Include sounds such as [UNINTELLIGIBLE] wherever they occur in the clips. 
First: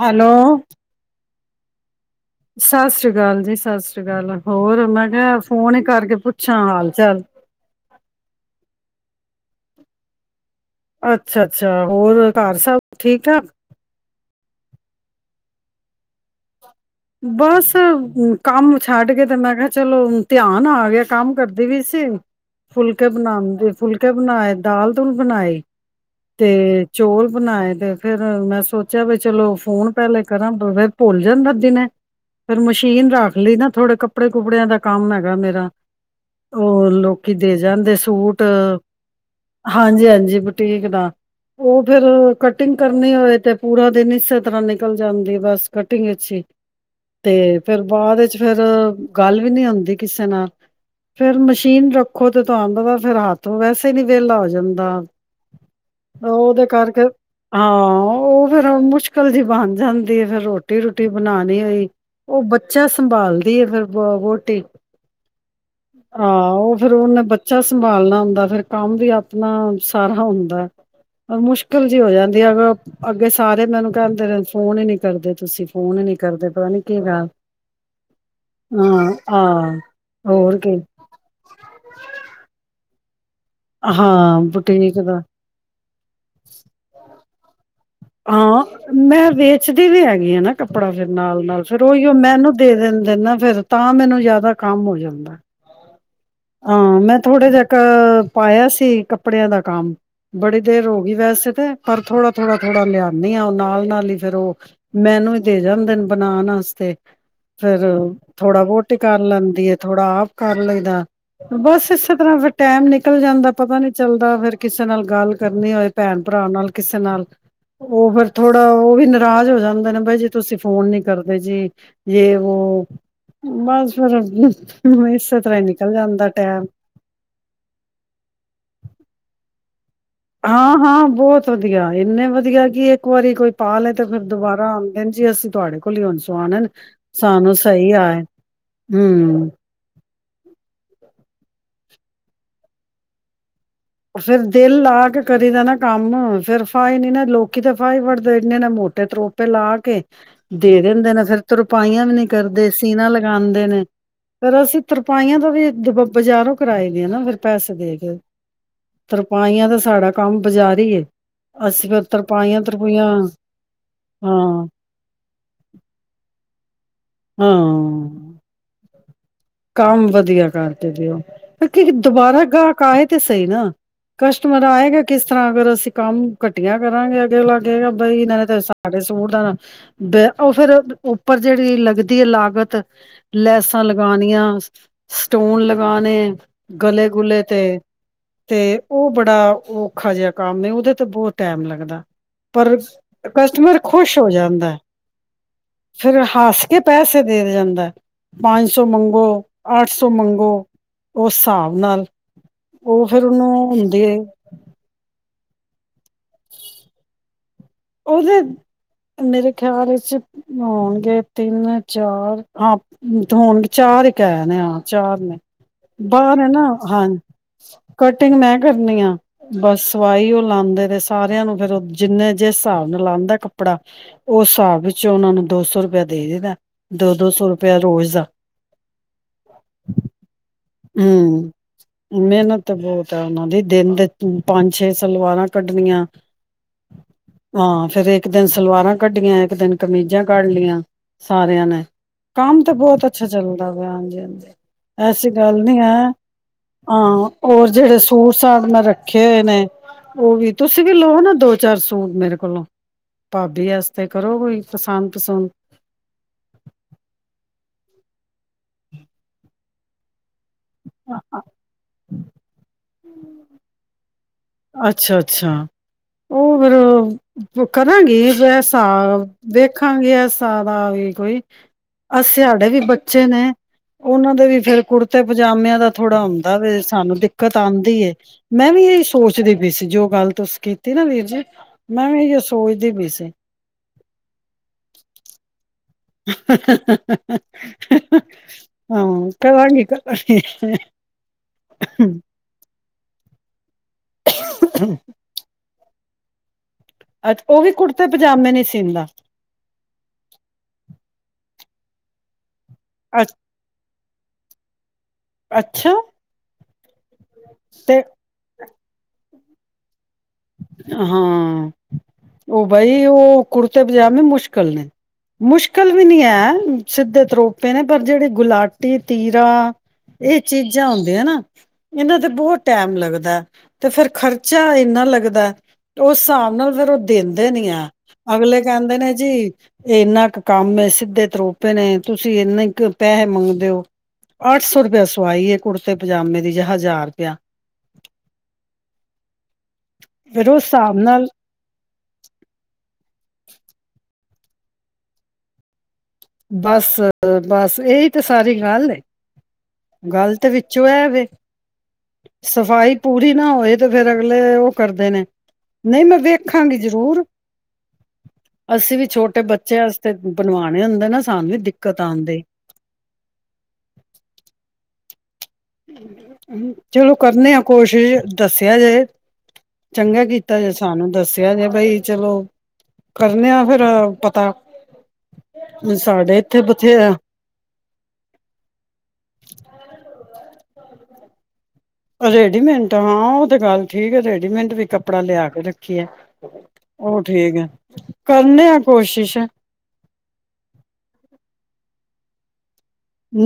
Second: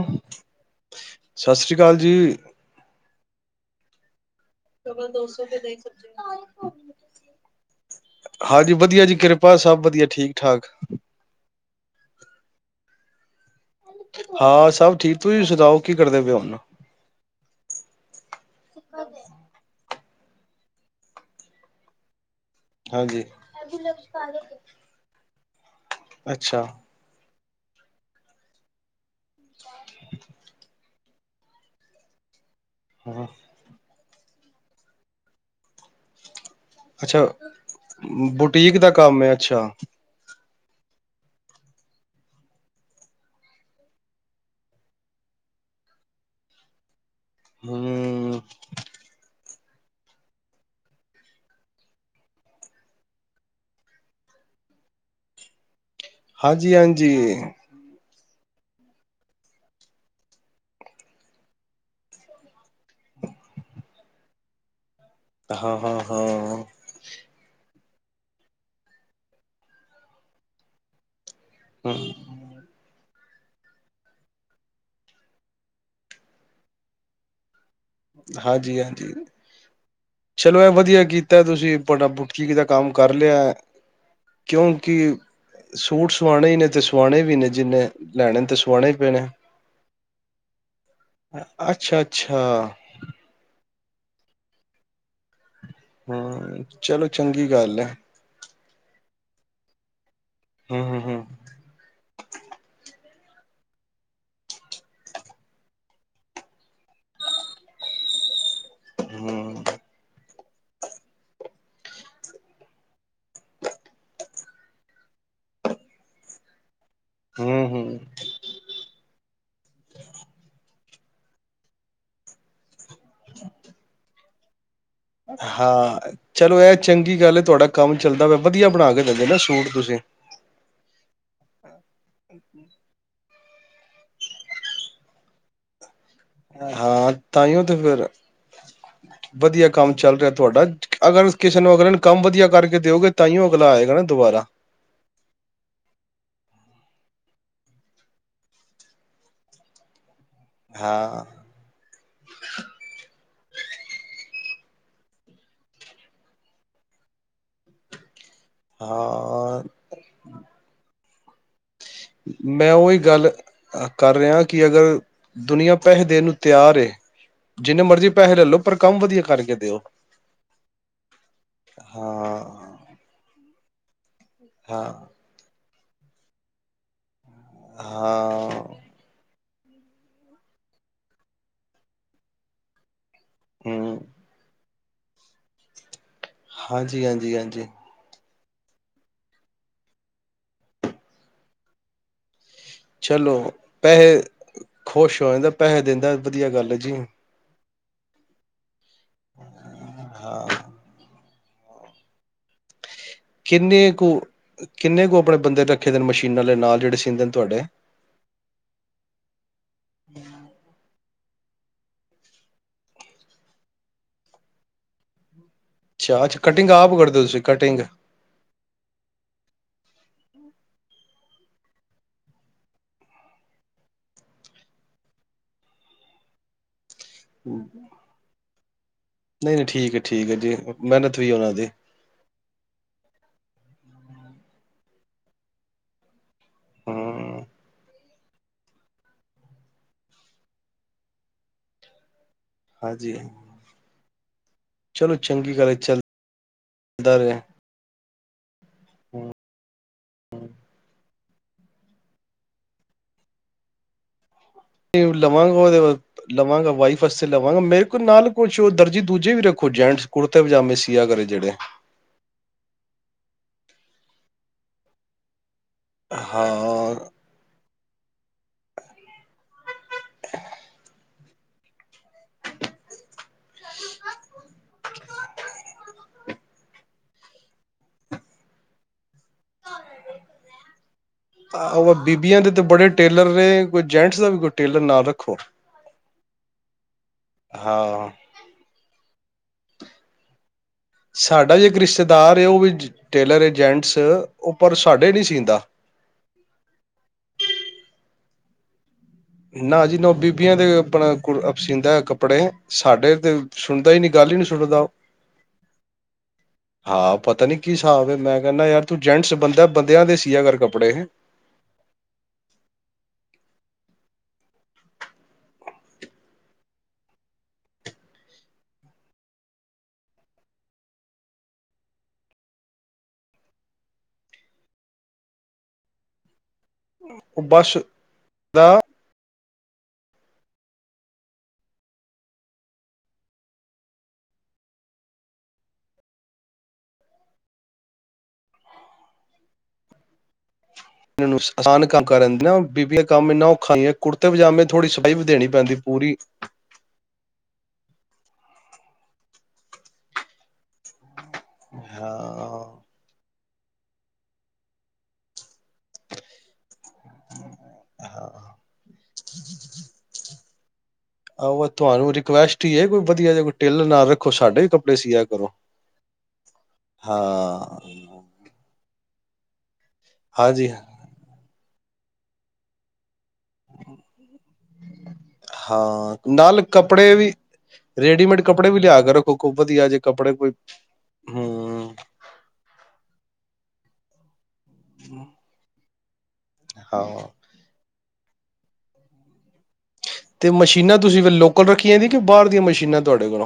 Hello ਸਤਿ੍ਰ ਅਕਾਲ ਜੀ ਸ ਸ਼੍ਰੀ ਸਤੀ ਅਕਾਲ ਜ ਸਤਿ ਸ੍ਰੀ ਅਕਾਲ ਹੋਰ ਮੈਂ ਕਿਹਾ ਫੋਨ ਹੀ ਕਰਕੇ ਪੁੱਛਾਂ ਹਾਲ ਚਾਲ ਹਾਂਜੀ ਵਧੀਆ ਜੀ ਕਿਰਪਾ ਸਭ ਵਧੀਆ ਠੀਕ ਠਾਕ ਅੱਛਾ ਅੱਛਾ ਹੋਰ ਘਰ ਸਬ ਠੀਕ ਠਾਕ ਹਾਂ ਸਭ ਠੀਕ ਤੁਸੀਂ ਸੁਣਾਓ ਕੀ ਕਰਦੇ ਪਓਨੂੰ ਬਸ ਕੰਮ ਛੱਡ ਕੇ ਤੇ ਮੈਂ ਕਿਹਾ ਚਲੋ ਧਿਆਨ ਆ ਗਿਆ ਕੰਮ ਕਰਦੇ ਵੀੇ ਫੁਲਕੇ ਹਾਂਜੀ ਬਣਾਉਦੇ ਫੁਲਕੇ ਬਣਾਏ ਦਾਲ ਦੋਲ ਬਣਾਏ ਤੇ ਅੱਛਾ ਚੋਲ ਬਣਾਏ ਤੇ ਫੇਰ ਮੈਂ ਸੋਚਿਆ ਵੀ ਚਲੋ ਫੋਨ ਪਹਿਲੇ ਕਰਾਂ ਫਿਰ ਭੁੱਲ ਜਾਣ ਬਦੀ ਨੇ ਫੇਿਰ ਮਸ਼ੀਨ ਹਾਂ ਰੱਖ ਲਈ ਨਾ ਥੋੜੇ ਕੱਪ ਕੱਪੜੇ ਕੁਪੜਿਆਂ ਦਾ ਕੰਮ ਹੈਗਾ ਮੇਰਾ ਉਹ ਅੱਛਾ ਲੋਕੀ ਦੇ ਜਾਂਦੇ ਸੂਟ ਬੁਟੀਕ ਦਾ ਕੰਮ ਹੈ ਅੱਛਾ ਹਾਂਜੀ ਹਾਂਜੀ ਟੇਕ ਦਾ, ਉਹ ਫੇਿਰ ਕਟਿੰਗ ਕਰਨੀ ਹੋਵੇ ਤੇ ਪੂਰਾ ਦਿਨ ਇਸੇ ਤਰ੍ਹਾਂ ਨਿਕਲ ਜਾਂਦੀ ਬਸ ਕਟਿੰਗ ਵਿਚ ਹੀ। ਤੇ, ਫੇਿਰ ਬਾਅਦ ਵਿੱਚ ਹਮ ਫੇਿਰ ਗੱਲ ਉਹ ਵੀ ਨੀ ਹੁੰਦੀ ਕਿਸੇ ਨਾਲ ਫੇਿਰ ਮਸ਼ੀਨ ਰੱਖੋ ਤੇ ਤੁਹਾਨੂੰਤਾ ਫੇਿਰ ਹੱਥ ਵੈਸੇ ਨੀ ਵੇਲਾ ਹੋ ਜਾਂਦਾ। ਉਹਦੇ ਹਾਂਜੀ ਕਰਕੇ, ਹਾਂਜੀ ਹਾਂ। ਉਹ ਫੇਰ ਮੁਸ਼ਕਿਲ ਜਿਹੀ ਬਣ ਜਾਂਦੀ ਹੈ, ਫੇਰ ਰੋਟੀ- ਰੂਟੀ ਬਣਾਉਣੀ ਹੋਈ। ਉਹ ਬੱਚਾ ਸੰਭਾਲਦੀ ਏਫਿਰ ਵੋਟੀ। ਹਾਂ ਉਹ ਫੇਿਰ ਉਹਨੇ ਬ ਬੱਚਾ ਸੰਭਾਲਣਾ ਹੁੰਦਾ, ਫਿਰ ਕੰਮ ਵੀ ਆਪਣਾ ਸਾਰਾ ਹੁੰਦਾ। ਮੁਸ਼ਕਿਲ ਜਿਹੀ ਹੋ, ਹਮ ਜਾਂਦੀ ਅਗ ਅੱਗੇ ਸਾਰੇ ਮੈਨੂੰ ਕਹਿੰਦੇ ਫੋਨ ਨੀ ਕਰਦੇ ਤੁਸੀਂ ਫੋਨ ਹੀ ਨੀ ਕਰਦੇ ਪਤਾ ਨੀ ਕਿਦਾ ਹਾਂਜੀ-ਹਾਂਜੀ, ਹੋਰ ਚਲੋ ਇਹ ਕੀ ਵਧੀਆ ਕੀਤਾ ਤੁਸੀਂ ਬੁਟੀਕ ਦਾ ਕੰਮ ਕਰ। ਕਰ ਲਿਆ ਹਾਂ ਬੁਟੀਕ ਕਿਉਂਕਿ ਦਾ ਸੂਟ ਸਵਾਣੇ ਹੀ ਨੇ ਤੇ ਸਵਾਣੇ ਵੀ ਨੇ ਜਿੰਨੇ ਲੈਣੇ ਤੇ ਹਾਂ, ਸਵਾਣੇ ਹੀ ਪੈਣੇ ਮੈਂ ਵੇਚਦੀ ਵੀ ਹੈਗੀ ਆ ਨਾ ਕੱਪੜਾ ਫੇਿਰ ਨਾਲ- ਨਾਲ ਫੇਿਰ ਅੱਛਾ ਉਹੀ ਉਹ ਅੱਛਾ ਮੈਨੂੰ ਦੇ ਦੇਨਦੇ ਹੈਨਾ ਫਿਰ ਤਾਂ ਮੈਨੂੰ ਜਿਆਦਾ ਕੰਮ ਹੋ ਜਾਂਦਾ। ਹਮ ਹਾਂ, ਚਲੋ ਮੈਂ ਚੰਗੀ ਥੋੜਾ ਜਿ ਗੱਲ ਹੈ ਕੁ ਪਾਇਆ ਸੀ। ਕੱਪੜਿਆਂ ਦਾ ਕੰਮ। ਬੜੀ ਹੂੰ ਦੇਰ ਹੋ ਗਈ ਹੂੰ ਵੈਸੇ ਤੇ, ਪਰ ਥੋੜਾ-ਥੋੜਾ-ਥੋੜਾ ਲਿਆ ਨੀ ਉਹ ਨਾਲ-ਨਾਲ ਹੀ ਫੇਰ ਉਹ ਮੈਨੂੰ ਹੀ ਦੇ ਜਾਂਦੇ ਨੇ ਬਣਾਉਣ ਵਾਸਤੇ ਫਿਰ ਥੋੜਾ ਵਹੁੋਟੀ ਕਰ ਹੂੰ ਲੈਂਦੀ ਹੈ। ਥੋੜਾ ਆਪ ਕਰ ਲਈਦਾ। ਬਸ ਇਸੇ ਤਰ੍ਹਾਂ ਫਿਰ ਟੈਮ ਨਿਕਲ ਜਾਂਦਾ ਪਤਾ ਨੀ ਚੱਲਦਾ ਫੇਰ ਕਿਸੇ ਨਾਲ ਗੱਲ ਕਰਨੀ ਹੋਏ ਭੈਣ-ਭਰਾ ਨਾਲ ਕਿਸੇ ਨਾਲ, ਹੂੰ ਹੂੰ ਉਹ ਫਿਰ ਥੋੜਾ ਉਹ ਵੀ ਨਰਾਜ ਹੋ ਜਾਂਦੇ ਨੇ ਬਾਈ ਜੀ ਤੁਸੀਂ ਫੋਨ ਨੀ ਕਰਦੇ ਜੀ ਯੇਹ- ਵੋਹ ਬਸ ਫਿਰ ਹੂੰ ਇਸੇ ਤਰਹਾਂ ਦੀ ਹਾਂ ਚਲੋ, ਇਹ ਚੰਗੀ ਗੱਲ ਹੈ ਤੁਹਾਡਾ ਕੰਮ ਚੱਲਦਾ ਪਿਆ, ਵਧੀਆ ਬਣਾ ਕੇ ਦਿੰਦੇ ਨਾ ਸੂਟ ਤੁਸੀਂ ਹਾਂ-ਹਾਂ ਬਹੁਤ ਵਧਆ ਵਧੀਆ, ਇੰਨੇ ਵਧੀਆ ਕਿ ਇੱਕ ਵਾਰੀ ਕੋਈ ਪਾ ਲੈ ਤੇ ਫਿਰ ਦੁਬਾਰਾ ਆਉਂਦੇ ਨੇ ਜੀ ਅਸੀਂ ਤੁਹਾਡੇ ਕੋਲ ਉਹਨਾਂ ਕੌਲੋ ਸਵਾਣੇ, ਹਾਂ ਸਾਨੂੰ ਤਾਂਹੀਓ ਤੇ ਸਹੀ ਫਿਰ ਆਏ ਹੂੰ ਵਧੀਆ ਕੰਮ ਚੱਲ ਰਿਹਾ ਤੁਹਾਡਾ, ਅਗਰ ਕਿਸੇ ਨੂੰ ਅਗਲੇ ਨੂੰ ਕੰਮ ਵਧੀਆ ਕਰਕੇ ਦਿਓਗੇ ਤਾਂਹੀ ਔ ਫੇਰ ਦਿਲ ਲਾ ਕੇ ਕਰੀ ਦਾ ਨਾਂ ਕੰਮ ਫੇਰ ਫਾਹੇ ਨੀ ਨਾ ਲੋਕੀ ਤਾਂ ਫਾਹੀ ਫੜਦੇ ਇਨੇ ਨਾ ਮੋਟੇ ਤਰੋਪੇ ਲਾ ਕੇ ਦੇ ਦਿੰਦੇ ਹਾਂ ਨੇ ਫਿਰ ਤਰਪਾਈਆਂ ਵੀ ਨੀ ਕਰਦੇ ਸੀਨਾ ਕਰਾਂਦੇ ਨੇ ਫਿਰ ਅਸੀਂ ਤਰਪਾਈਆਂ ਦਾ ਵੀ ਬਜ਼ਾਰੋਂ ਕਰਾਈ ਦੀਆਂ ਨੇ ਫਿਰ ਪੈਸੇ ਦੇ ਕੇ ਹਾਂ ਤਰਪਾਈਆਂ ਤਾਂ ਸਾਡਾ ਕੰਮ ਬਾਜ਼ਾਰੀ ਮੈਂ ਉਹੀ ਗੱਲ ਕਰ ਰਿਹਾ ਕਿ ਹਾਂ ਅਗਰ ਦੁਨੀਆਂ ਪੈਸੇ ਦੇਣ ਨੂੰ ਤਿਆਰ ਏ ਜਿੰਨੇ ਮਰਜ਼ੀ ਹਾਂ ਪੈਸੇ ਲੈ ਲਓ ਪਰ ਕੰਮ ਵਧੀਆ ਕਰਕੇ ਦਿਓ ਕੰਮ ਵਧੀਆ ਕਰਕੇ ਦਿਓ ਕੀ ਦੁਬਾਰਾ ਹਾਂ ਗਾਹਕ ਆਏ ਤੇ ਸਹੀ ਨਾ ਕਸਟਮਰ ਹਾਂ ਆਏਗਾ ਕਿਸ ਤਰ੍ਹਾਂ ਅਗਰ ਅਸੀਂ ਕੰਮ ਘਟੀਆ ਕਰਾਂਗੇ ਅਗਲੇ ਕਿਹੇਗਾ ਬਾਈ ਇਹਨਾਂ ਨੇ ਹਾਂ ਤੇ ਸਾਡੇ ਸੂਟ ਦਾ ਨਾ ਬ ਉਹ ਫੇਰ ਉੱਪਰ ਜਿਹੜੀ ਲੱਗਦੀ ਐ ਲਾਗਤ ਲੈਸਾਂ ਹੂੰ ਲਗਾਣੀ ਸਟੋਨ ਲਗਾਣੇ ਹਾਂਜੀ ਗਲੇ ਹਾਂਜੀ ਗੁਲੇ ਤੇ ਹਾਂਜੀ ਤੇ ਉਹ ਬੜਾ ਔਖਾ ਜਿਹਾ ਕੰਮ ਨੇ ਉਹਦੇ ਤੇ ਬਹੁਤ ਟਾਈਮ ਲੱਗਦਾ ਪਰ ਚਲੋ ਕਸਟਮਰ ਖੁਸ਼ ਪੈਸੇ ਹੋ ਜਾਂਦਾ ਖੁਸ਼ ਹੋ ਜਾਂਦਾ ਪੈਸੇ ਦਿੰਦਾ ਫਿਰ ਵਧੀਆ ਹੱਸ ਗੱਲ ਹੈ ਕੇ ਜੀ। ਪੈਸੇ ਦੇ ਜਾਂਦਾ ਪੰਜ ਸੌ ਮੰਗ ਗੋ ਅੱਠ ਸੌ ਹਾਂ। ਮੰਗੋ। ਉਹ ਹਿਸਾਬ ਨਾਲ ਉਹ ਫਿਰ ਉਹਨੂੰ ਕਿੰਨੇ ਹੁੰਦੀ ਕੁ ਹੈ ਕਿੰਨੇ ਕੁ ਆਪਣੇ ਬੰਦੇ ਤੇ [UNINTELLIGIBLE] ਮਸ਼ੀਨਾਂ ਦੇ ਨਾਲ ਜਿਹੜੇ ਸੀਂਦੇ ਨੇ ਤੁਹਾਡੇ। ਉਹਦੇ ਮੇਰੇ ਖਿਆਲ ਵਿੱਚ ਅ ਹੋਣਗੇ ਤਿੰਨ ਚਾਰ ਹਾਂ ਹੋਣਗੇ ਚਾਰ ਇੱਕ ਹੀ [UNINTELLIGIBLE] ਹਾਂ ਚਾਰ ਨੇ ਅੱਛਾ ਅੱਛਾ ਬਾਹਰ ਹੈ ਨਾ ਕਟਿੰਗ ਆਪ ਹਾਂ ਕਰਦੇ ਹੋ ਤੁਸੀਂ ਕਟਿੰਗ ਕਟਿੰਗ ਮੈਂ ਕਰਨੀ ਆ। ਬਸ ਸਵਾਈ ਉਹ ਲਾਂਦੇ ਤੇ ਸਾਰਿਆਂ ਨੂੰ ਫੇਰ ਜਿੰਨੇ ਜਿਸ ਹਿਸਾਬ ਨਾਲ ਲਾਂਦਾ ਕੱਪੜਾ ਉਸ ਹਿਸਾਬ ਵਿੱਚ ਉਹਨਾ ਨੂੰ ਦੋ ਸੌ ਰੁਪਆ ਦੇ ਦਈਦਾ। ਨਹੀਂ ਨਹੀਂ, ਠੀਕ ਐ ਠੀਕ ਐ ਜੀ। ਮਿਹਨਤ ਵੀ ਉਹਨਾਂ ਹੂੰ, ਦੀ ਮਿਹਨਤ ਤੇ ਬਹੁਤ ਆ ਉਹਨਾਂ ਦੀ ਦਿਨ ਦੇ ਪੰਜ ਛੇ ਸਲਵਾਰਾਂ ਕੱਢਣੀਆਂ। ਹੂੰ ਹਾਂ ਫਿਰ ਇਹ ਇੱਕ ਦਿਨ ਸਲਵਾਰਾਂ ਕੱਢੀਆਂ ਇੱਕ ਦਿਨ ਕਮੀਜ਼ਾਂ ਕੱਢ ਲਈਆਂ ਸਾਰਿਆਂ ਨੇ ਕੰਮ ਤਾਂ ਬਹੁਤ ਹਾਂਜੀ ਅੱਛਾ ਚੱਲਦਾ ਵਾ। ਹਾਂਜੀ, ਹ ਚਲੋ ਅਸੀ ਚੰਗੀ ਗੱਲ ਨੀ ਹੈ ਚੱਲਦਾ ਹਾਂ ਰਿਹਾ ਹੋਰ ਜਿਹੜੇ ਸੂਟ ਸਾਾਂਟ ਮੈਂ ਰੱਖੇ ਹੋਏ ਨੇ ਉਹ ਵੀ, ਤੁਸੀਂ ਵੀ ਲੋ ਨਾ। ਦੋ -ਚਾਰ ਸੂਟ ਮੇਰੇ ਕੋਲੋਂ, ਭਾਬੀ ਵਾਸਤੇ ਕਰੋ ਕੋਈ ਪਸੰਦ ਪਸੰਦ ਲਵਾਂਗਾ ਉਹਦੇ ਲਵਾਂਗਾ, ਵਾਈਫ ਵਸਤੇ ਲਵਾਂਗਾ ਮੇਰੇ ਨਾਲ ਕੁਛ ਦਰਜੀ ਦੂਜੇ ਵੀ ਰ ਜੇੈਂਸ ਕੁੜ ਕੁਰਤੇ -ਪਜਾਮੇ ਸੀਆ ਕਰੇ। ਜਿਹੜੇ ਅੱਛਾ -ਅੱਛਾ। ਉਹ ਹਾਂ ਫੇਰ ਕਰਾਂਗੀ ਵੈਸਾ, ਦੇਖ ਰਖਾਂਗੇ ਇਸ ਸਾਦਾ ਵੀ ਕੋਈ ਅ ਸਿਆਡੇ ਵੀ ਬੱਚੇ ਬੱਚੇ ਨੇ, ਉਹਨਾਂ ਦੇ ਵੀ ਫੇਰ ਕੁੜਤੇ- ਪਜਾਮਿਆਂ ਦਾ ਥੋੜਾ ਦਾ ਵੀ ਸਾਨੂੰ ਦਿੱਕਤ ਆਉਂਦੀ। ਏ ਮੈਂ ਵੀ ਇਹ ਸੋਚਦੇ ਪਈ ਸੀ ਜੋ ਗੱਲ ਤੁਸੀਂ ਨਾ ਵੀਰ ਜੀ ਉਹ ਮੈਂ ਵੀ ਇਹੀਓ ਬੀਬੀਆਂ ਦੇ ਤਾਂ ਬੜੇ ਸੋਚਦੀ ਪਈ ਟੇਲਰ ਸੀ। ਰਹੇ ਕੋਈ ਜੈਂਟਸ ਦਾ ਵੀ ਕੋਈ ਟੇਲਰ ਨਾ ਰੱਖੋ। ਹਾਂ-ਹਾਂ-ਹਾਂ ਹਾਂ, ਹਾਂ ਕਰਾਂਗੀ ਕਰਾਂਗੀ। ਸਾਡਾ ਵੀ ਇੱਕ ਰਿਸ਼ਤੇਦਾਰ ਹੈ ਉਹ ਵੀ ਟੇਲਰ ਏ ਜੈਂਸ ਉਹ ਪਰ ਸਾਡੇ ਨਹੀਂ ਸੀਂਦਾ। ਅੱਛਾ ਉਹ ਵੀ ਕੁੜਤੇ- ਪਜਾਮੇ ਨੀ ਸੀਂਦਾ। ਅਪ ਸੀਂਦਾ ਕੱਪੜੇ ਸਾਡੇ ਤੇ ਸੁਣਦਾ ਹੀ ਨੀ। ਗੱਲ ਹੀ ਨਹੀਂ ਸੁਣਦਾ। ਉਹ ਅੱਛਾ। ਹਾਂ ਪਤਾ ਨੀ ਕੀ ਤੇ ਹਿਸਾਬ ਮੈਂ ਕਹਿੰਦਾ ਯਾਰ ਤੂੰ ਜੈਂਸ ਬੰਦੇ ਬੰਦਿਆਂ ਦੇ ਸੀ। ਹਾਂ, ਉਹ ਬਾਈ, ਉਹ ਕੁੜਤੇ ਮੁਸ਼ਕਿਲ ਨੇ, ਮੁਸ਼ਕਿਲ ਵੀ ਨੀ ਹੈ ਸਿੱਧੇ ਤਰੋਪੇ ਨੇ ਪਰ ਜਿਹੜੀ ਗੁਲਾਟੀ ਤੀਰਾ ਇਹ ਚੀਜ਼ਾਂ ਹੁੰਦੀਆਂ ਨਾ ਇਹਨਾਂ ਤੇ ਬਹੁਤ ਟੈਮ ਲੱਗਦਾ ਤੇ ਫੇਿਰ ਖਰਚਾ ਇੰਨਾ ਲੱਗਦਾ। ਲੱਗਦਾ। ਤੇ ਉਸ ਹਿਸਾਬ ਨਾਲ ਫਿਰ ਉਹ ਦਿੰਦੇ ਨੀ ਆ। ਅਗਲੇ ਦਾ ਕਹਿੰਦੇ ਨੇ ਜੀ ਇਹ ਇੰਨਾ ਕੁ ਕੰਮ ਸਿੱਧੇ ਤਰੋਪੇ ਨੇ ਤੁਸੀਂ ਇੰਨ ਕੁ ਪੈਸੇ ਮੰਗਦੇਓ ਅੱਠ ਸੌ ਰੁਪਇਆ ਸਵਾਈ ਹੈ ਕੁੜਤੇ ਪਜਾਮੇ ਦੀ ਜ ਹਜ਼ਾਰ ਰੁਪਇਆ [UNINTELLIGIBLE] ਹਿਸਾਬ ਨਾਲ ਏਨੂੰ ਆਸਾਨ ਕੰਮ ਕਰਦੀ ਨਾ ਬੀਬੀਆਂ ਕੰਮ ਇਨਾ ਔਖਾਆਂ ਕੁੜ- ਕੁੜਤੇ ਪਜਾਮੇ ਥੋੜ੍ਹੀ ਸਫਾਈ ਵੀ ਦੇਣੀ ਪੈਂਦੀ ਪੂਰੀ ਬਸ ਬਸ ਇਹੀ ਤੇ ਸਾਰੀ ਗੱਲ ਏ, ਗੱਲਤ ਵਿੱਚ ਜੋ ਹੈਵੇ ਹਾਂ ਸਫ਼ਾਈ ਪੂਰੀ ਨਾ ਉਹ ਇਹ ਤੇ ਫੇਰ ਅਗਲੇ ਉਹ ਕਰਦੇ ਨੇ ਨਹੀਂ ਮੈਂ ਵੇਖਾਂਗੀ ਜ਼ਰੂਰ ਹਾਂ ਅਸੀਂ ਵੀ ਛੋਟੇ ਬੱਚਿਆਂ ਵਾਸਤੇ ਬਣਵਾਉਣੇ ਹੁੰਦੇ ਨਾ ਸਾਨੂੰ ਵੀ ਆਹੋ ਦਿੱਕਤ ਤੁਹਾਨੂੰ ਆਉਂਦੀ ਰਿਕੁਐਸਟ ਹੀ ਹੈ ਕੋਈ ਵਧੀਆ ਜਿਹਾ ਕੋਈ ਟੇਲਰ ਨਾਲ ਰੱਖੋ ਸਾਡੇ ਵੀ ਕੱਪੜੇ ਸੀਆ ਕਰੋ ਚਲੋ ਕਰਨੇ ਹਾਂ ਆ ਕੋਸ਼ਿਸ਼ ਦੱਸਿਆ ਜਾੇ ਚੰਗਾ ਕੀਤਾ ਜੇ ਹਾਂਜੀ ਸਾਨੂੰ ਦੱਸਿਆ ਜੇ ਬਈ ਚਲੋ ਕਰਨੇ ਆ ਫੇਰ ਪਤਾ ਹਾਂ ਸਾਡੇ ਇੱਥੇ ਨਾਲ ਕੱਪੜੇ ਬਥੇਰਾ ਵੀ ਰੇਡੀਮੇਡ ਕੱਪੜੇ ਵੀ ਲਿਆ ਕੇ ਰੱਖੋ ਕੋ ਵਧੀਆ ਜੇ ਕੱਪੜੇ ਕੋਈ ਹੂ ਰੇਡੀਮੈਂਟ ਹਾਂ ਤੇ ਗੱਲ ਠੀਕ ਹੈ ਤੇ ਮਟ ਵੀ ਕੱਪੜਾ ਲਿਆ ਕੇ ਕੀ ਹਾਲ ਐ ਹਾਂ ਔ ਠੀਕ ਐ ਕਰਨੇ ਆ ਕੋਸ਼ਿਸ਼ ਤੇ ਮਸ਼ੀਨਾਂ ਤੁਸੀਂ ਲੋਕਲ ਰੱਖੀਆਂ ਸੀ ਕਿ ਬਾਹਰ ਦੀਆਂ ਮਸ਼ੀਨਾ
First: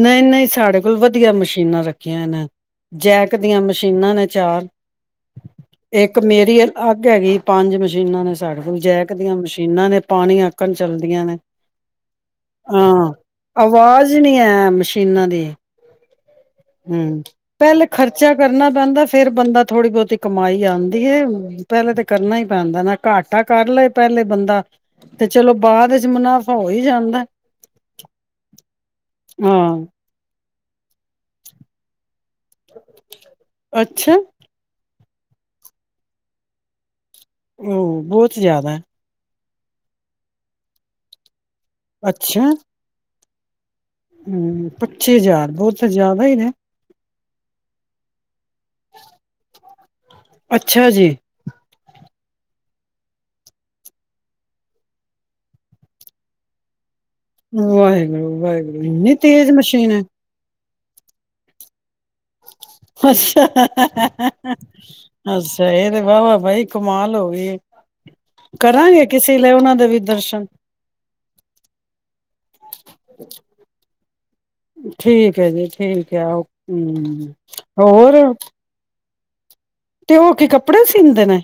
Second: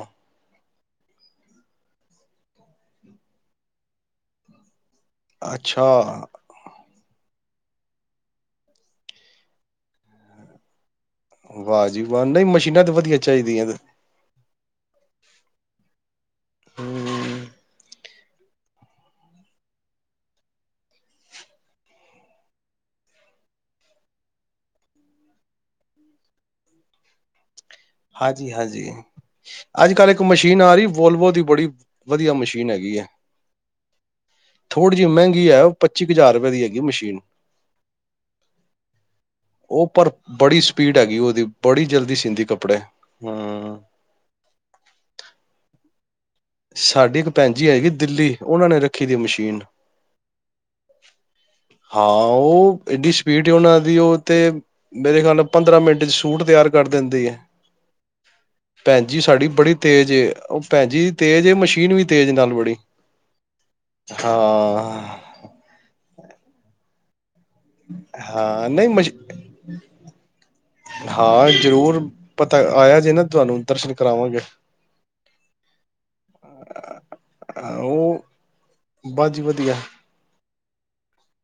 ਨਹੀਂ ਨਹੀਂ ਸਾਡੇ ਕੋਲ ਵਧੀਆ ਮਸ਼ੀਨਾਂ ਰੱਖ ਕੇਹਾ ਨਾ ਜੈਕ ਦੀਆਂ ਮਸ਼ੀਨਾਂ ਨੇ ਚਾਰ ਅੱਛਾ ਅੱਕ ਹੈਗੀ ਪੰਜ ਮਸ਼ੀਨਾਂ ਨੇ ਸਾਡੇ ਕੋਲ ਜੈਕ ਦੀਆਂ ਮਸ਼ੀਨਾਂ ਨੇ ਪਾਣੀ ਆਕਣ ਚੱਲਦੀਆਂ ਨੇ ਵਾਹਜੀ ਵਾਹ ਨਹੀਂ ਮਸ਼ੀਨਾਂ ਤੇ ਹਾਂ ਵਧੀਆ ਚਾਹੀਦੀਆਂ ਤੇ ਆਵਾਜ਼ ਹੀ ਨਹੀਂ ਮਸ਼ੀਨਾਂ ਦੀ ਹੂੰ ਹੂ ਪਹਿਲੇ ਖਰਚਾ ਕਰਨਾ ਪੈਂਦਾ ਫੇਰ ਬੰਦਾ ਥੋੜੀ ਬਹੁਤੀ ਕਮਾਈ ਆਉਂਦੀ ਹੈ ਪਹਿਲੇ ਤਾਂ ਕਰਨਾ ਹੀ ਪੈਂਦਾ ਨਾ ਘਾਟਾ ਕਰ ਲਏ ਪਹਿਲੇ ਬੰਦਾ ਤੇ ਚਲੋ ਬਾਅਦ ਵਿੱਚ ਮੁਨਾਫ਼ਾ ਹੋ ਹੀ ਜਾਂਦਾ ਹਾਂਜੀ ਹਾਂਜੀ ਹਾਂ ਅੱਜ ਕੱਲ੍ਹ ਇੱਕ ਮਸ਼ੀਨ ਆ ਰਹੀ ਵੋਲਵੋ ਦੀ ਬੜੀ ਵਧੀਆ ਮਸ਼ੀਨ ਹੈਗੀ ਹੈ ਅੱਛਾ ਥੋੜੀ ਮਹਿੰਗੀ ਹੈ ਉਹ ਪੱਚੀ ਕੁ ਹਜ਼ਾਰ ਰੁਪਏ ਦੀ ਹੈਗੀ ਮਸ਼ੀਨ ਹੋ ਬਹੁਤ ਜ਼ਿਆਦਾ ਉਹ ਪਰ ਬੜੀ ਸਪੀਡ ਹੈਗੀ ਉਹਦੀ ਬੜੀ ਜਲਦੀ ਸੀਂਦੀ ਕਪ ਹਾਂ ਹੂੰ ਪੱਚੀ ਹਜ਼ਾਰ ਬਹੁਤ ਜਿਅ ਸਾਡੇ ਇੱਕ ਭੈਣ ਜੀ ਹੈਏਗੀ ਦਿੱਲੀ ਉਹਨਾਂ ਨੇ ਰੱਖੀ ਦੀ ਮਸ਼ੀਨ, ਅੱਛਾ ਜੀ ਹਾਂ ਉਹ ਏਡੀ ਸਪੀਡ ਉਹਨਾਂ ਦੀ ਉਹ ਤੇ ਮੇਰੇ ਖਿਆਲ ਨਾਲ ਪੰਦਰਾਂ ਮਿੰਟ 'ਚ ਸੂਟ ਤਿਆਰ ਕਰ ਦਿੰਦੀ ਹੈ ਵਾਹਿਗੁਰੂ- ਵਾਹਿਗੁਰੂ ਭੈਣ ਇੰਨੀ ਜੀ ਸਾਡੀ ਤੇਜ਼ ਬੜੀ ਮਸ਼ੀਨ ਏ। ਤੇਜ਼ ਉਹ ਭੈਣ ਜੀ। ਤੇ ਜੇ ਮਸ਼ੀਨ ਵੀ ਤੇਜ਼ ਨਾਲ ਬੜੀ ਅੱਛਾ ਹਾਂ [INAUDIBLE] ਇਹ ਤੇ ਵਾਹਵਾ ਬਈ ਮਾਲ ਹੋ ਗਈ। ਹਾਂ ਨਹੀਂ ਕਰਾਂਗੇ ਮਸ਼ ਕਿਸੇ ਲਈ ਉਹਨਾਂ ਦੇ ਵੀ ਦਰਸ਼ਨ ਹਾਂ ਜ਼ਰੂਰ ਪਤਾ ਆਇਆ ਜੇ ਨਾ ਤੁਹਾਨੂੰ ਦਰ ਕਰਾਵਾਂਗੇ। ਠੀਕ ਹੈ ਜੀ ਠੀਕ ਕਿਆ ਉਹ ਹੂੰ ਹੋਰ ਉਹ ਬਸ ਜੀ ਵਧੀਆ। ਤੇ ਹੋ ਕੇ ਕੱਪੜੇ ਸੀਂਦੇ ਨੇ।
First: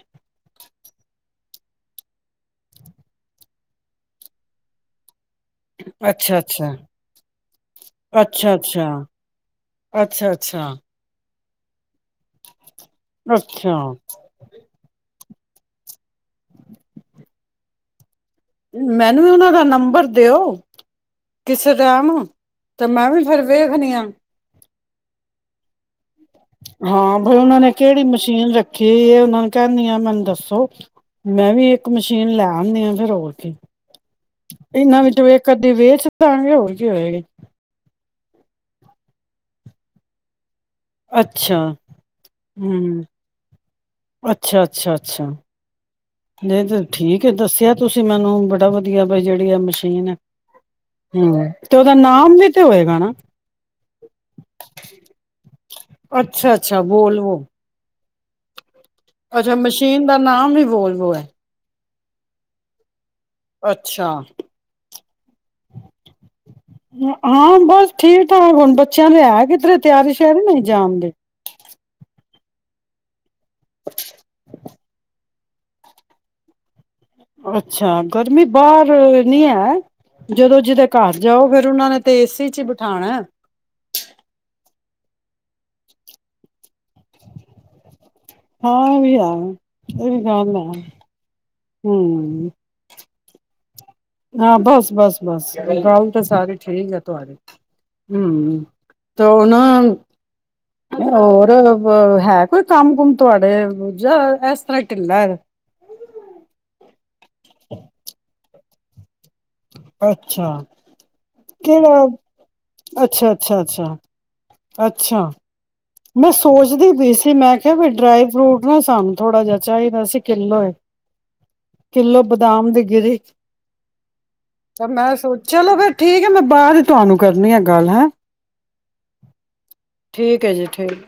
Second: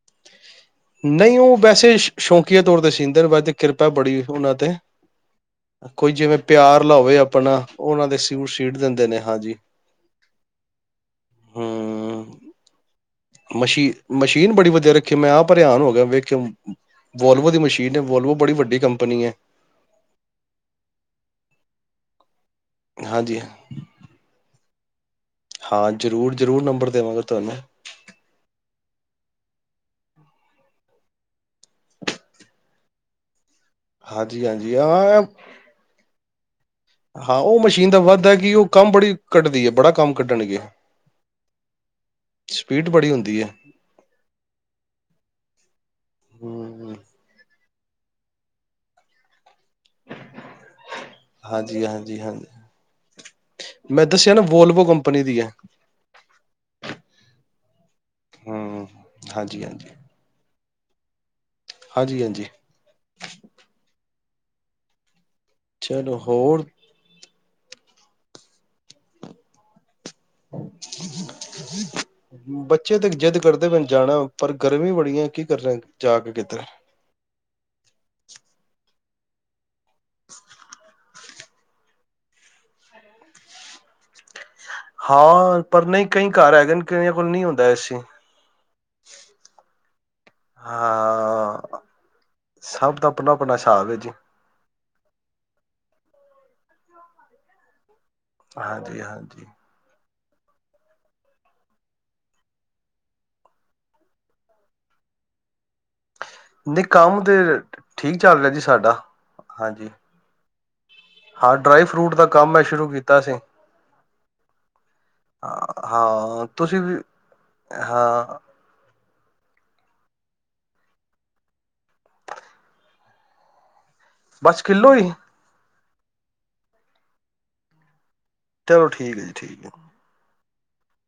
ਨਹੀਂ ਉਹ ਵੈਸੇ ਸ਼ੌਕੀਆਂ ਤੌਰ ਤੇ ਸੀਂਦੇ ਨੇ ਵੈਸੇ ਕਿਰਪਾ ਬੜੀ ਉਹਨਾਂ ਤੇ ਕੋਈ ਜਿਵੇਂ ਅੱਛਾ, ਅੱਛਾ। ਪਿਆਰ ਲਾਵੇ ਆਪਣਾ ਉਹ ਉਹਨਾਂ ਦੇ ਸਊਟ ਅੱਛਾ, ਸ਼ੀਟ ਅੱਛਾ, ਦਿੰਦੇ ਨੇ ਹਾਂਜੀ ਅੱਛਾ, ਅੱਛਾ, ਹਾਂ ਮਸ਼ੀ ਅੱਛਾ। ਮਸ਼ੀਨ ਬੜੀ ਵਧੀਆ ਰੱਖੀ। ਕਿ ਮੈਂ ਆਪ ਹੈਰਾਨ ਹੋ ਗਿਆ ਵੇਖ ਵੋਲਵੋ ਦੀ ਮਸ਼ੀਨ ਵੋਲਵੋ ਬੜੀ ਵੱਡੀ ਮੈਨੂੰ ਕੰਪਨੀ ਵੀ ਹੈ ਉਹਨਾਂ ਦਾ ਨੰਬਰ ਦਿਓ ਕਿਸੇ [UNINTELLIGIBLE] ਤੇ ਮੈਂ ਵੀ ਹਾਂਜੀ ਫੇਰ ਵੇਖਣੀ ਆ। ਹਾਂ ਜ਼ਰੂਰ ਜ਼ਰੂਰ ਨੰਬਰ ਹਾਂ ਦੇਵਾਂਗਾ ਬਈ ਤੁਹਾਨੂੰ ਉਹਨਾਂ ਨੇ ਕਿਹੜੀ ਮਸ਼ੀਨ ਰੱਖੀ ਇਹ ਉਹਨਾਂ ਨੂੰ ਕਹਿੰਦੀ ਆ ਮੈ ਦੱਸੋ ਮੈਂ ਵੀ ਇੱਕ ਮਸ਼ੀਨ ਲੈ ਆਉਂਦੀ ਆਂ ਫਿਰ ਹੋਰ ਕੀ ਹਾਂਜੀ ਹਾਂਜੀ ਇਹਨਾਂ ਹਾਂ ਵਿੱਚੋਂ ਇੱਕ ਅੱਧੀ ਵੇ ਹਾਂ ਹੋ [UNINTELLIGIBLE] ਹਾਂ ਉਹ ਮਸ਼ੀਨ ਦਾ ਵੱਧ ਕਿ ਉਹ ਕੰਮ ਬੜੀ ਕੱਟਦੀ ਹੈ ਬੜਾ ਕੰਮ ਕੱਢਣਗੇ। ਅੱਛਾ ਸਪੀਡ ਹੂੰ। ਬੜੀ ਹੁੰਦੀ ਹੈ ਅੱਛਾ ਅੱਛਾ ਅੱਛਾ, ਨਹੀਂ ਤਾਂ ਹੂੰ ਠੀਕ ਐ ਦੱਸਿਆ। ਤੁਸੀਂ ਮੈਨੂੰ ਬੜਾ ਵਧੀਆ ਬਾਈ ਜਿਹੜੀ ਆ ਮ ਹੂੰ ਤੇ ਹਾਂਜੀ ਉਹਦਾ ਹਾਂਜੀ ਨਾਮ ਹਾਂਜੀ ਵੀ ਤੇ ਹੋਏਗਾ ਨਾ ਮੈਂ ਦੱਸਿਆ ਨਾ ਵੋਲਵੋ ਕੰਪਨੀ ਦੀ ਹੈ ਅੱਛਾ ਅੱਛਾ ਬੋਲਵੋ। ਹੂੰ। ਅੱਛਾ ਹਾਂਜੀ ਹਾਂਜੀ ਮਸ਼ੀਨ ਦਾ ਨਾਮ ਵੀ ਬੋਲਵੋ ਐ। ਹਾਂਜੀ ਹਾਂਜੀ। ਅੱਛਾ। ਚਲੋ ਹੋਰ ਹਾਂ ਬਸ ਠੀਕ ਠਾਕ ਹੁਣ ਬੱਚਿਆਂ ਤੇ ਹੈ ਕਿਧਰੇ। ਤਿਆਰੇ ਸ਼ਿਆਰੇ ਨਹੀਂ ਜਾਣਦੇ। [UNINTELLIGIBLE] ਕਰਦੇ ਪਏ ਜਾਣਾ ਪਰ ਗਰਮੀ ਬੜੀ ਐ ਕਿ ਕਰ ਜਾ ਕੇ ਕਿੱਧਰ ਅੱਛਾ ਗਰਮੀ ਬਾਹਰ ਨੀ ਐ। ਜਦੋਂ ਜਿਹਦੇ ਘਰ ਜਾਓ ਫੇਰ ਉਹਨਾ ਨੇ ਤੇ ਏਸੀ ਚ ਹੀ ਬਿਠਾਣਾ। ਹਾਂ, ਪਰ ਨਹੀਂ ਕਈ ਘਰ ਹੈਗੇ ਕਈਆਂ ਕੋਲ ਨਹੀਂ ਹੁੰਦਾ ਏਸੀ। ਹਾਂ, ਇਹ ਵੀ ਹੈ ਇਹ ਵੀ ਗੱਲ ਐ ਹਾਂ। ਹੂੰ। ਆਪਣਾ ਆਪਣਾ ਸਾਬ ਐ। ਜੀ ਹਾਂ, ਬਸ ਬਸ ਬਸ। ਗੱਲ ਤਾਂ ਸਾਰੀ ਠੀਕ ਆ ਤੁਹਾਡੀ। ਹੂੰ ਤੋਂ ਹਾਂਜੀ-ਹਾਂਜੀ ਨਾ। ਹੋਰ ਹੈ ਕੋਈ ਕੰਮ ਕੁਮ ਤੁਹਾਡੇ ਜਾਂ ਇਸ ਤਰ੍ਹਾਂ ਢਿੱਲਾ ਐ। ਨਹੀਂ, ਕੰਮ ਤੇ ਠੀਕ ਚੱਲ ਰਿਹਾ ਜੀ ਸਾਡਾ ਹਾਂਜੀ ਅੱਛਾ। ਹਾਂ ਡਰਾਈ ਕਿਹੜਾ ਫਰੂਟ ਦਾ ਕੰਮ ਮੈਂ ਸ਼ੁਰੂ ਕੀਤਾ ਅੱਛਾ ਸੀ ਅੱਛਾ ਅੱਛਾ ਅੱਛਾ। ਮੈਂ ਹਾਂ। ਤੁਸੀਂ ਸੋਚਦੀ ਵੀ ਪਈ ਸੀ ਮੈਂ ਕਿਹਾ ਵੀ ਡਰਾਈ ਹਾਂ ਫਰੂਟ ਨਾ ਸਾਨੂੰ ਥੋੜਾ ਜਿਹਾ ਚਾਹੀਦਾ ਸੀਂ ਕਿਲੋ। ਕਿੱਲੋ ਬਦਾਮ ਦੇ ਗਿਰੇ [UNINTELLIGIBLE] ਬਸ ਪਰ ਕਿੱਲੋ ਹੀ ਮੈਂ ਸੋਚ ਚਲ ਫਿਰ ਠੀਕ ਹੈ, ਮੈਂ ਬਾਅਦ ਚ ਤੁਹਾਨੂੰ ਕਰਨੀ ਆ ਗੱਲ ਹੈਂ। ਚਲੋ, ਠੀਕ ਹੈ ਜੀ ਠੀਕ ਹੈ। ਠੀਕ ਹੈ ਜੀ। ਠੀਕ